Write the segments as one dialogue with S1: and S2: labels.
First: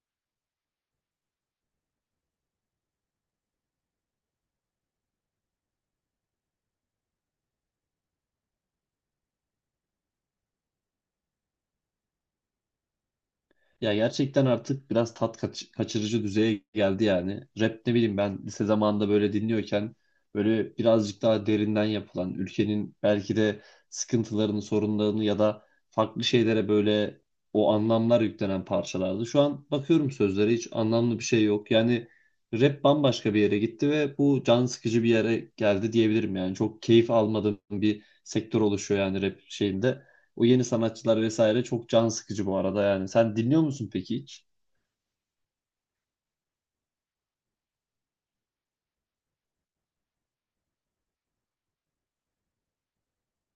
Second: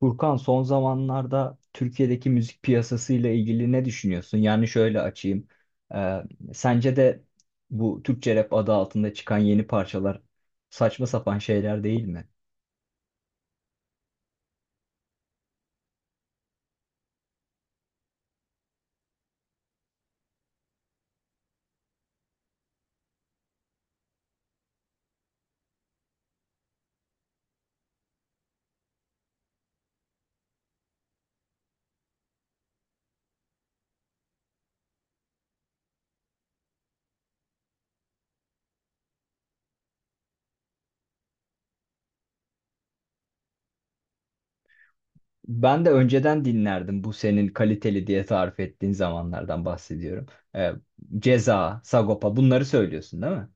S1: Furkan son zamanlarda Türkiye'deki müzik piyasası ile ilgili ne düşünüyorsun? Yani şöyle açayım. Ee, sence de bu Türkçe rap adı altında çıkan yeni parçalar saçma sapan şeyler değil mi?
S2: Ya gerçekten artık biraz tat kaçırıcı düzeye geldi yani. Rap, ne bileyim ben lise zamanında böyle dinliyorken böyle birazcık daha derinden yapılan ülkenin belki de sıkıntılarını, sorunlarını ya da farklı şeylere böyle o anlamlar yüklenen parçalardı. Şu an bakıyorum sözlere hiç anlamlı bir şey yok. Yani rap bambaşka bir yere gitti ve bu can sıkıcı bir yere geldi diyebilirim yani. Çok keyif almadığım bir sektör oluşuyor yani rap şeyinde. O yeni sanatçılar vesaire çok can sıkıcı bu arada yani. Sen dinliyor musun peki hiç?
S1: Ben de önceden dinlerdim, bu senin kaliteli diye tarif ettiğin zamanlardan bahsediyorum. Ee, Ceza, Sagopa bunları söylüyorsun değil mi?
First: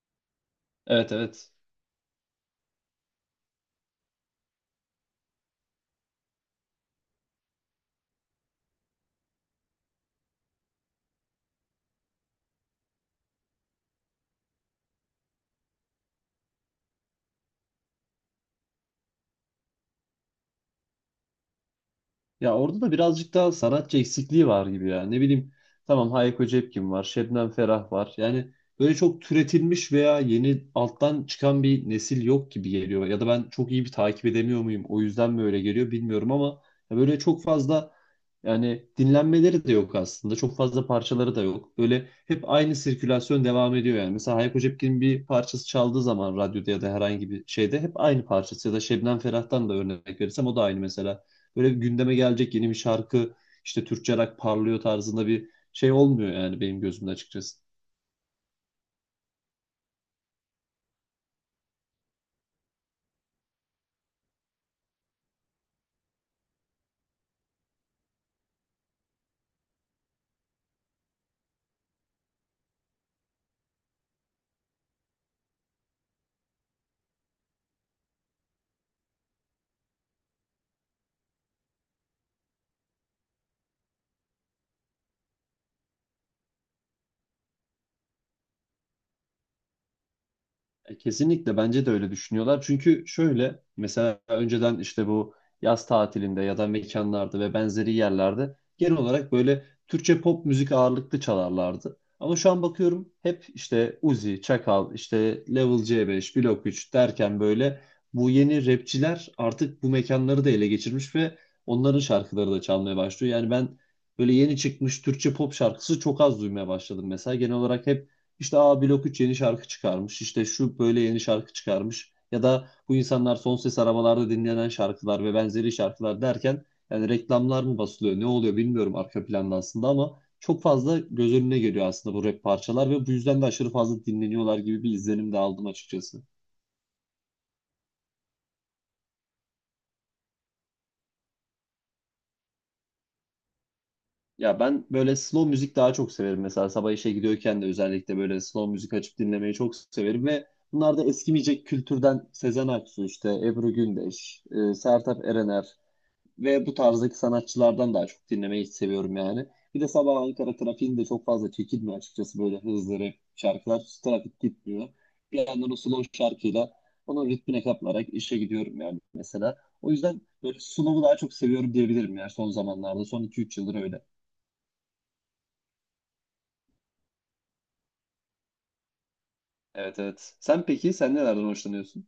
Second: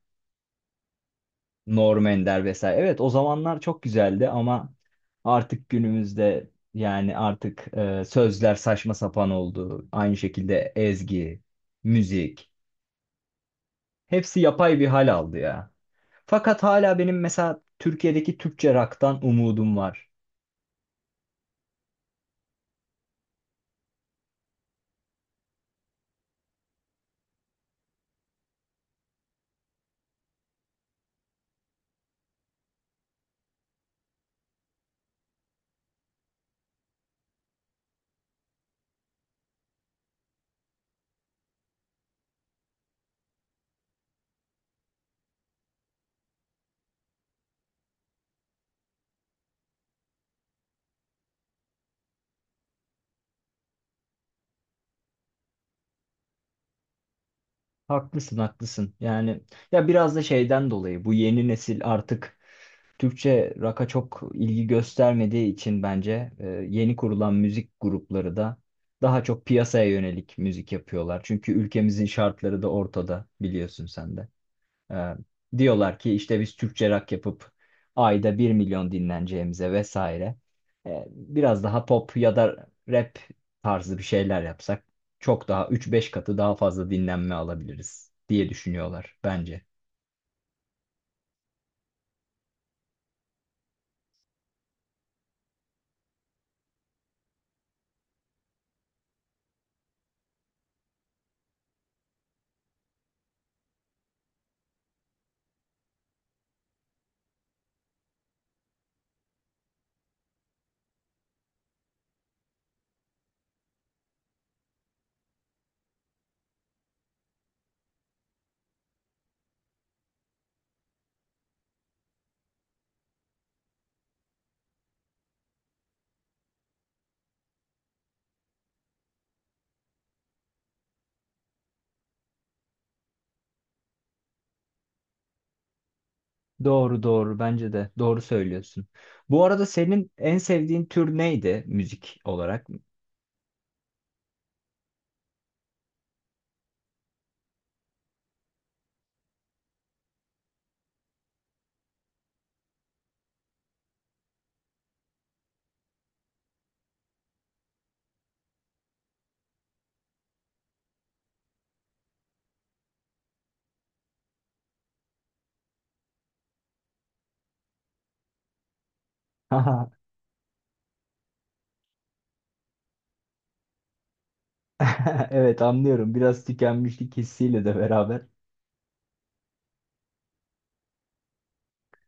S2: Evet, evet.
S1: Norm Ender vesaire. Evet o zamanlar çok güzeldi ama artık günümüzde, yani artık sözler saçma sapan oldu. Aynı şekilde ezgi, müzik, hepsi yapay bir hal aldı ya. Fakat hala benim mesela Türkiye'deki Türkçe rock'tan umudum var.
S2: Ya orada da birazcık daha sanatçı eksikliği var gibi ya. Ne bileyim, tamam, Hayko Cepkin var, Şebnem Ferah var. Yani böyle çok türetilmiş veya yeni alttan çıkan bir nesil yok gibi geliyor. Ya da ben çok iyi bir takip edemiyor muyum? O yüzden mi öyle geliyor bilmiyorum ama ya böyle çok fazla yani dinlenmeleri de yok aslında. Çok fazla parçaları da yok. Böyle hep aynı sirkülasyon devam ediyor yani. Mesela Hayko Cepkin'in bir parçası çaldığı zaman radyoda ya da herhangi bir şeyde hep aynı parçası, ya da Şebnem Ferah'tan da örnek verirsem o da aynı mesela. Böyle bir gündeme gelecek yeni bir şarkı, işte Türkçe rock parlıyor tarzında bir şey olmuyor yani benim gözümde açıkçası.
S1: Haklısın, haklısın. Yani ya biraz da şeyden dolayı, bu yeni nesil artık Türkçe rock'a çok ilgi göstermediği için bence yeni kurulan müzik grupları da daha çok piyasaya yönelik müzik yapıyorlar. Çünkü ülkemizin şartları da ortada, biliyorsun sen de. Ee, diyorlar ki işte biz Türkçe rock yapıp ayda bir milyon dinleneceğimize vesaire. Biraz daha pop ya da rap tarzı bir şeyler yapsak çok daha üç beş katı daha fazla dinlenme alabiliriz diye düşünüyorlar bence.
S2: Kesinlikle bence de öyle düşünüyorlar. Çünkü şöyle, mesela önceden işte bu yaz tatilinde ya da mekanlarda ve benzeri yerlerde genel olarak böyle Türkçe pop müzik ağırlıklı çalarlardı. Ama şu an bakıyorum hep işte Uzi, Çakal, işte Level C5, Blok 3 derken böyle bu yeni rapçiler artık bu mekanları da ele geçirmiş ve onların şarkıları da çalmaya başlıyor. Yani ben böyle yeni çıkmış Türkçe pop şarkısı çok az duymaya başladım mesela. Genel olarak hep işte A Blok 3 yeni şarkı çıkarmış. İşte şu böyle yeni şarkı çıkarmış. Ya da bu insanlar son ses arabalarda dinlenen şarkılar ve benzeri şarkılar derken, yani reklamlar mı basılıyor ne oluyor bilmiyorum arka planda aslında, ama çok fazla göz önüne geliyor aslında bu rap parçalar ve bu yüzden de aşırı fazla dinleniyorlar gibi bir izlenim de aldım açıkçası.
S1: Doğru doğru, bence de doğru söylüyorsun. Bu arada senin en sevdiğin tür neydi müzik olarak?
S2: Ya ben böyle slow müzik daha çok severim mesela. Sabah işe gidiyorken de özellikle böyle slow müzik açıp dinlemeyi çok severim ve bunlar da eskimeyecek kültürden Sezen Aksu, işte Ebru Gündeş, Sertab Erener ve bu tarzdaki sanatçılardan daha çok dinlemeyi seviyorum yani. Bir de sabah Ankara trafiğinde çok fazla çekilmiyor açıkçası böyle hızlı rap şarkılar. Trafik gitmiyor. Bir yandan o slow şarkıyla onun ritmine kaplarak işe gidiyorum yani mesela. O yüzden böyle slow'u daha çok seviyorum diyebilirim yani, son zamanlarda. Son iki üç yıldır öyle.
S1: Evet anlıyorum, biraz tükenmişlik hissiyle de beraber.
S2: Evet, evet. Sen peki, sen nelerden hoşlanıyorsun?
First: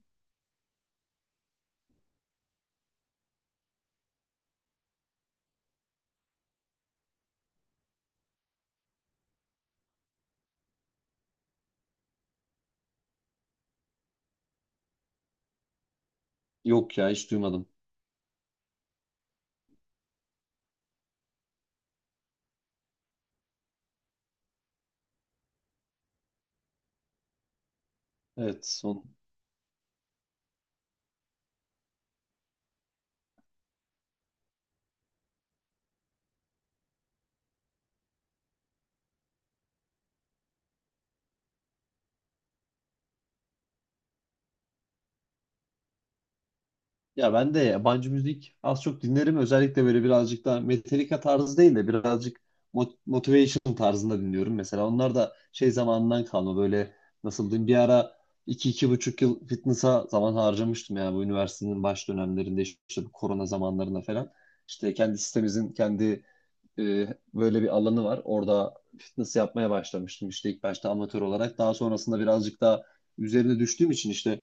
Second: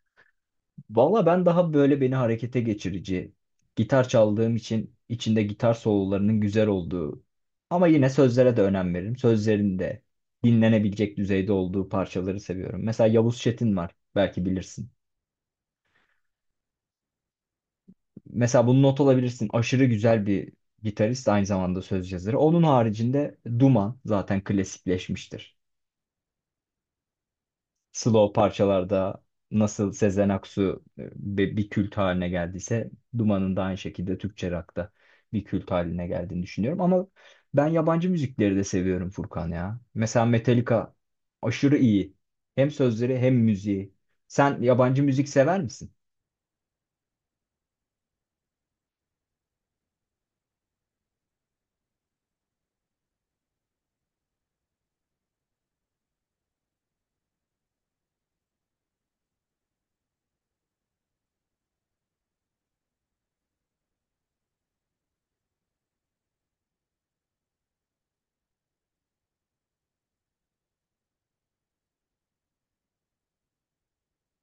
S1: Valla ben daha böyle beni harekete geçirici, gitar çaldığım için içinde gitar sololarının güzel olduğu, ama yine sözlere de önem veririm. Sözlerin de dinlenebilecek düzeyde olduğu parçaları seviyorum. Mesela Yavuz Çetin var, belki bilirsin.
S2: Yok ya, hiç duymadım.
S1: Mesela bunu not alabilirsin. Aşırı güzel bir gitarist, aynı zamanda söz yazarı. Onun haricinde Duman zaten klasikleşmiştir. Slow
S2: Evet, son.
S1: parçalarda nasıl Sezen Aksu bir kült haline geldiyse, Duman'ın da aynı şekilde Türkçe rock'ta bir kült haline geldiğini düşünüyorum. Ama ben yabancı müzikleri de seviyorum Furkan ya. Mesela Metallica aşırı iyi. Hem sözleri hem müziği. Sen yabancı müzik sever misin?
S2: Ya ben de yabancı müzik az çok dinlerim. Özellikle böyle birazcık daha Metallica tarzı değil de birazcık motivation tarzında dinliyorum. Mesela onlar da şey zamanından kalma. Böyle, nasıl diyeyim, bir ara iki 2,5 yıl fitness'a zaman harcamıştım ya, bu üniversitenin baş dönemlerinde, işte bu korona zamanlarında falan. İşte kendi sitemizin kendi, e, böyle bir alanı var. Orada fitness yapmaya başlamıştım işte, ilk başta amatör olarak. Daha sonrasında birazcık daha üzerine düştüğüm için işte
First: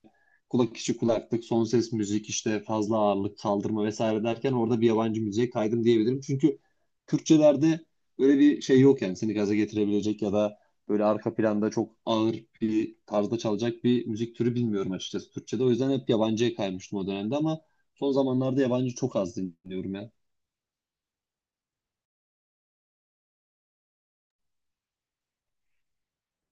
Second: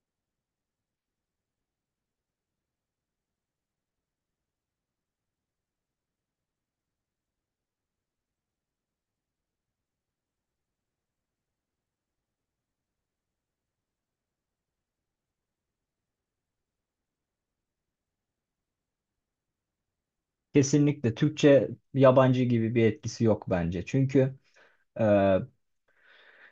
S2: kulak içi kulaklık, son ses müzik, işte fazla ağırlık kaldırma vesaire derken orada bir yabancı müziğe kaydım diyebilirim. Çünkü Türkçelerde böyle bir şey yok yani, seni gaza getirebilecek ya da böyle arka planda çok ağır bir tarzda çalacak bir müzik türü bilmiyorum açıkçası Türkçede. O yüzden hep yabancıya kaymıştım o dönemde, ama son zamanlarda yabancı çok az dinliyorum ya.
S1: Kesinlikle Türkçe, yabancı gibi bir etkisi yok bence. Çünkü e,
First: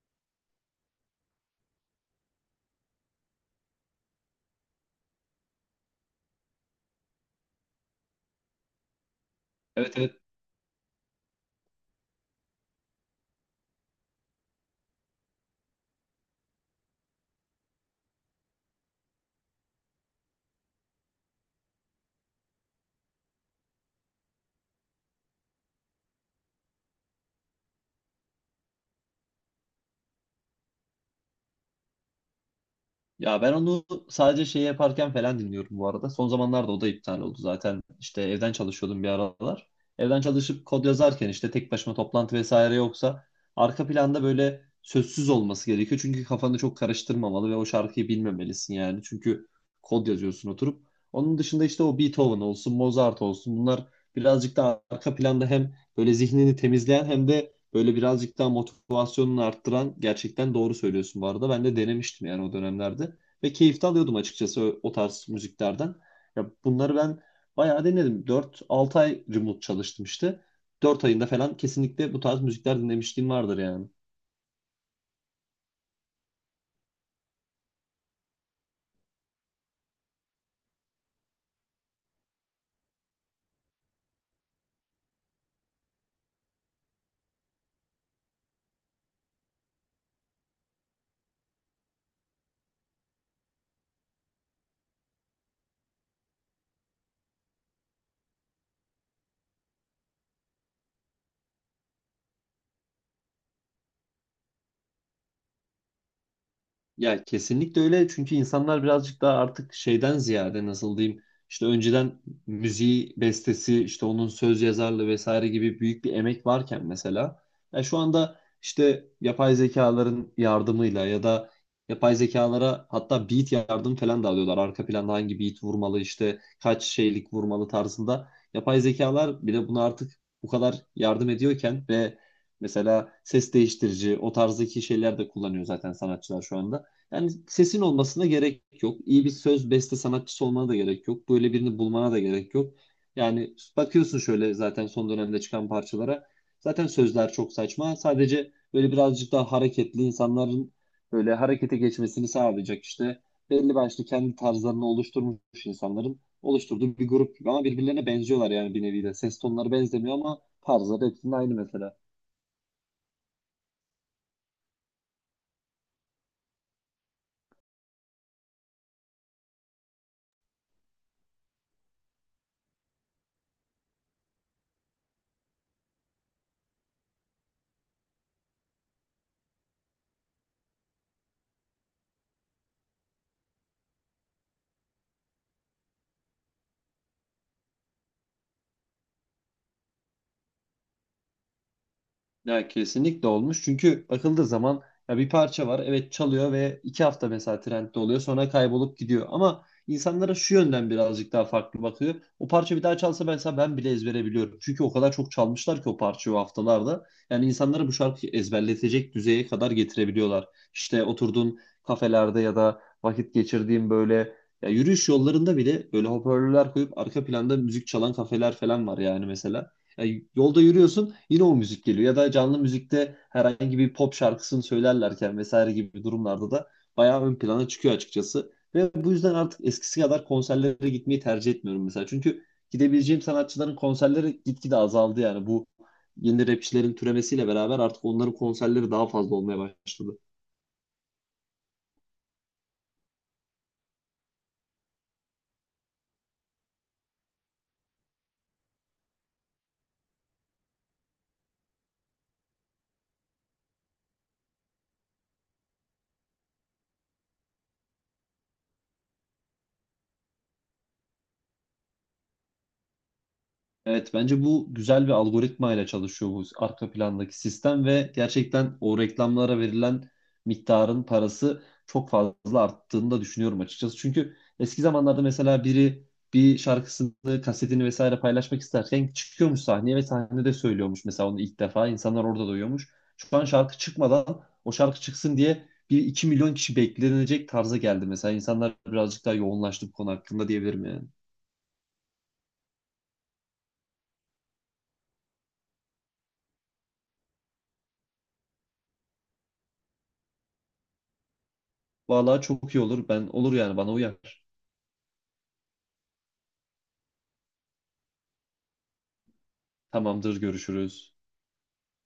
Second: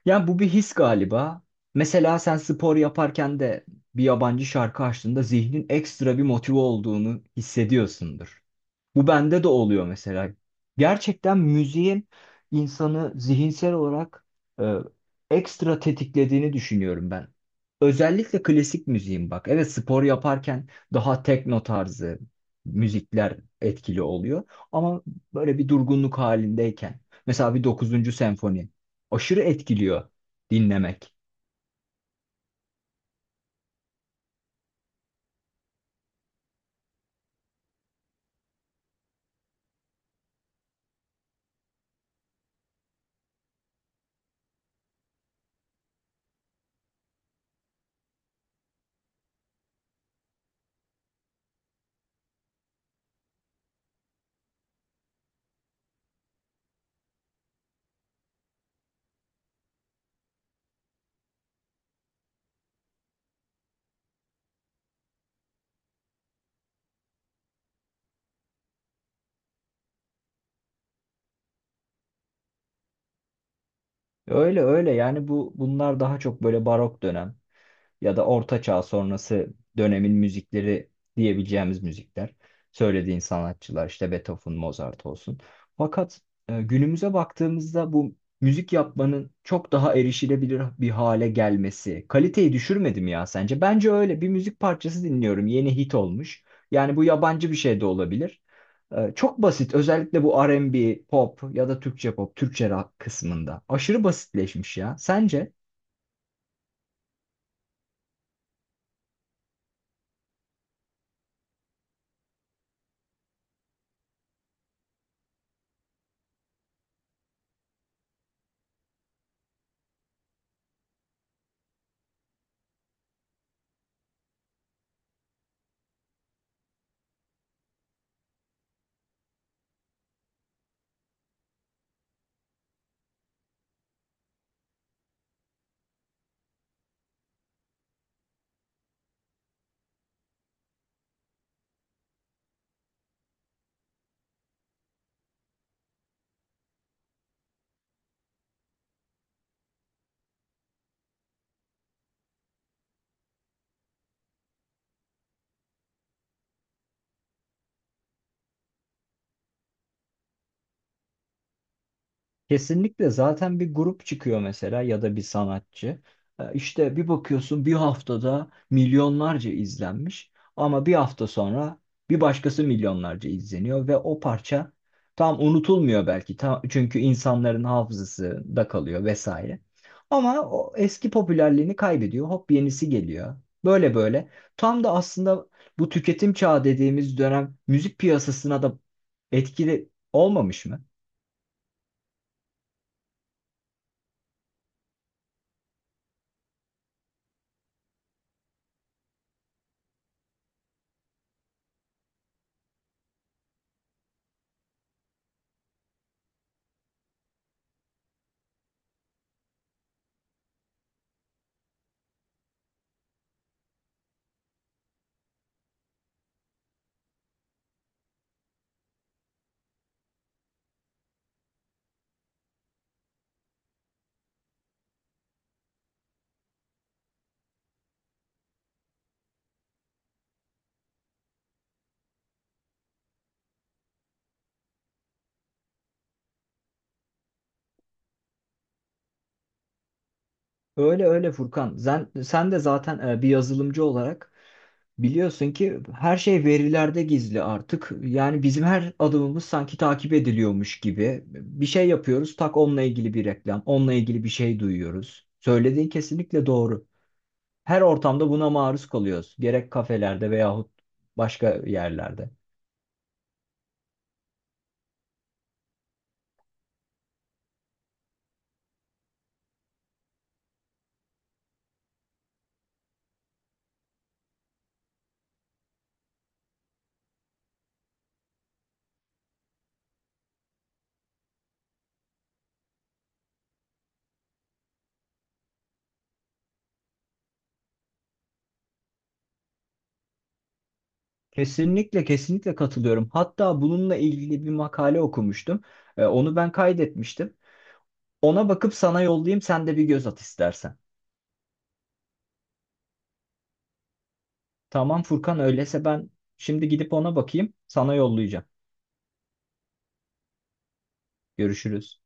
S1: yani bu bir his galiba. Mesela sen spor yaparken de bir yabancı şarkı açtığında zihnin ekstra bir motive olduğunu hissediyorsundur. Bu bende de oluyor
S2: Evet, evet.
S1: mesela. Gerçekten müziğin insanı zihinsel olarak e, ekstra tetiklediğini düşünüyorum ben. Özellikle klasik müziğin bak. Evet, spor yaparken daha tekno tarzı müzikler etkili oluyor. Ama böyle bir durgunluk halindeyken, mesela bir dokuzuncu senfoni aşırı etkiliyor dinlemek.
S2: Ya ben onu sadece şey yaparken falan dinliyorum bu arada. Son zamanlarda o da iptal oldu zaten. İşte evden çalışıyordum bir aralar. Evden çalışıp kod yazarken işte, tek başıma toplantı vesaire yoksa, arka planda böyle sözsüz olması gerekiyor. Çünkü kafanı çok karıştırmamalı ve o şarkıyı bilmemelisin yani. Çünkü kod yazıyorsun oturup. Onun dışında işte o, Beethoven olsun, Mozart olsun, bunlar birazcık da arka planda hem böyle zihnini temizleyen hem de böyle birazcık daha motivasyonunu arttıran, gerçekten doğru söylüyorsun bu arada. Ben de denemiştim yani o dönemlerde ve keyif de alıyordum açıkçası o tarz müziklerden. Ya bunları ben bayağı denedim. Dört 6 ay remote çalıştım işte. Dört ayında falan kesinlikle bu tarz müzikler dinlemişliğim vardır yani.
S1: Öyle öyle, yani bu bunlar daha çok böyle barok dönem, ya da orta çağ sonrası dönemin müzikleri diyebileceğimiz müzikler. Söylediğin sanatçılar işte Beethoven, Mozart olsun. Fakat günümüze baktığımızda bu müzik yapmanın çok daha erişilebilir bir hale gelmesi kaliteyi düşürmedi mi ya sence? Bence öyle. Bir müzik parçası dinliyorum. Yeni hit olmuş. Yani bu yabancı bir şey de olabilir. Çok basit. Özellikle bu R&B, pop ya da Türkçe pop, Türkçe rock kısmında. Aşırı basitleşmiş ya. Sence?
S2: Ya kesinlikle öyle, çünkü insanlar birazcık daha artık şeyden ziyade, nasıl diyeyim, işte önceden müziği, bestesi, işte onun söz yazarlığı vesaire gibi büyük bir emek varken, mesela, ya şu anda işte yapay zekaların yardımıyla ya da yapay zekalara hatta beat yardım falan da alıyorlar. Arka planda hangi beat vurmalı, işte kaç şeylik vurmalı tarzında yapay zekalar bile buna artık bu kadar yardım ediyorken ve mesela ses değiştirici, o tarzdaki şeyler de kullanıyor zaten sanatçılar şu anda. Yani sesin olmasına gerek yok. İyi bir söz beste sanatçısı olmana da gerek yok. Böyle birini bulmana da gerek yok. Yani bakıyorsun şöyle zaten son dönemde çıkan parçalara. Zaten sözler çok saçma. Sadece böyle birazcık daha hareketli, insanların böyle harekete geçmesini sağlayacak işte. Belli başlı kendi tarzlarını oluşturmuş insanların oluşturduğu bir grup gibi, ama birbirlerine benziyorlar yani bir nevi de. Ses tonları benzemiyor ama tarzları hepsinin aynı mesela.
S1: Kesinlikle, zaten bir grup çıkıyor mesela ya da bir sanatçı. İşte bir bakıyorsun bir haftada milyonlarca izlenmiş, ama bir hafta sonra bir başkası milyonlarca izleniyor ve o parça tam unutulmuyor belki, tam, çünkü insanların hafızasında kalıyor vesaire. Ama o eski popülerliğini kaybediyor, hop yenisi geliyor. Böyle böyle, tam da aslında bu tüketim çağı dediğimiz dönem müzik piyasasına da etkili olmamış mı?
S2: Ya kesinlikle olmuş. Çünkü bakıldığı zaman ya, bir parça var. Evet çalıyor ve 2 hafta mesela trendde oluyor. Sonra kaybolup gidiyor. Ama insanlara şu yönden birazcık daha farklı bakıyor: o parça bir daha çalsa mesela, ben bile ezbere biliyorum. Çünkü o kadar çok çalmışlar ki o parçayı, o haftalarda. Yani insanları bu şarkıyı ezberletecek düzeye kadar getirebiliyorlar. İşte oturduğun kafelerde ya da vakit geçirdiğin böyle, ya, yürüyüş yollarında bile böyle hoparlörler koyup arka planda müzik çalan kafeler falan var yani mesela. Yani yolda yürüyorsun, yine o müzik geliyor. Ya da canlı müzikte herhangi bir pop şarkısını söylerlerken vesaire gibi durumlarda da bayağı ön plana çıkıyor açıkçası. Ve bu yüzden artık eskisi kadar konserlere gitmeyi tercih etmiyorum mesela. Çünkü gidebileceğim sanatçıların konserleri gitgide azaldı yani. Bu yeni rapçilerin türemesiyle beraber artık onların konserleri daha fazla olmaya başladı.
S1: Öyle öyle Furkan. Sen de zaten bir yazılımcı olarak biliyorsun ki her şey verilerde gizli artık. Yani bizim her adımımız sanki takip ediliyormuş gibi. Bir şey yapıyoruz, tak onunla ilgili bir reklam, onunla ilgili bir şey duyuyoruz. Söylediğin kesinlikle doğru. Her ortamda buna maruz kalıyoruz. Gerek kafelerde veyahut başka yerlerde.
S2: Evet, bence bu güzel bir algoritma ile çalışıyor bu arka plandaki sistem ve gerçekten o reklamlara verilen miktarın parası çok fazla arttığını da düşünüyorum açıkçası. Çünkü eski zamanlarda mesela biri bir şarkısını, kasetini vesaire paylaşmak isterken çıkıyormuş sahneye ve sahnede söylüyormuş mesela onu ilk defa. İnsanlar orada duyuyormuş. Şu an şarkı çıkmadan o şarkı çıksın diye bir 2 milyon kişi beklenecek tarza geldi mesela. İnsanlar birazcık daha yoğunlaştı bu konu hakkında diyebilirim yani.
S1: Kesinlikle, kesinlikle katılıyorum. Hatta bununla ilgili bir makale okumuştum. Onu ben kaydetmiştim. Ona bakıp sana yollayayım, sen de bir göz at istersen.
S2: Vallahi çok iyi olur. Ben, olur yani, bana uyar.
S1: Tamam Furkan, öyleyse ben şimdi gidip ona bakayım, sana yollayacağım.
S2: Tamamdır, görüşürüz.
S1: Görüşürüz.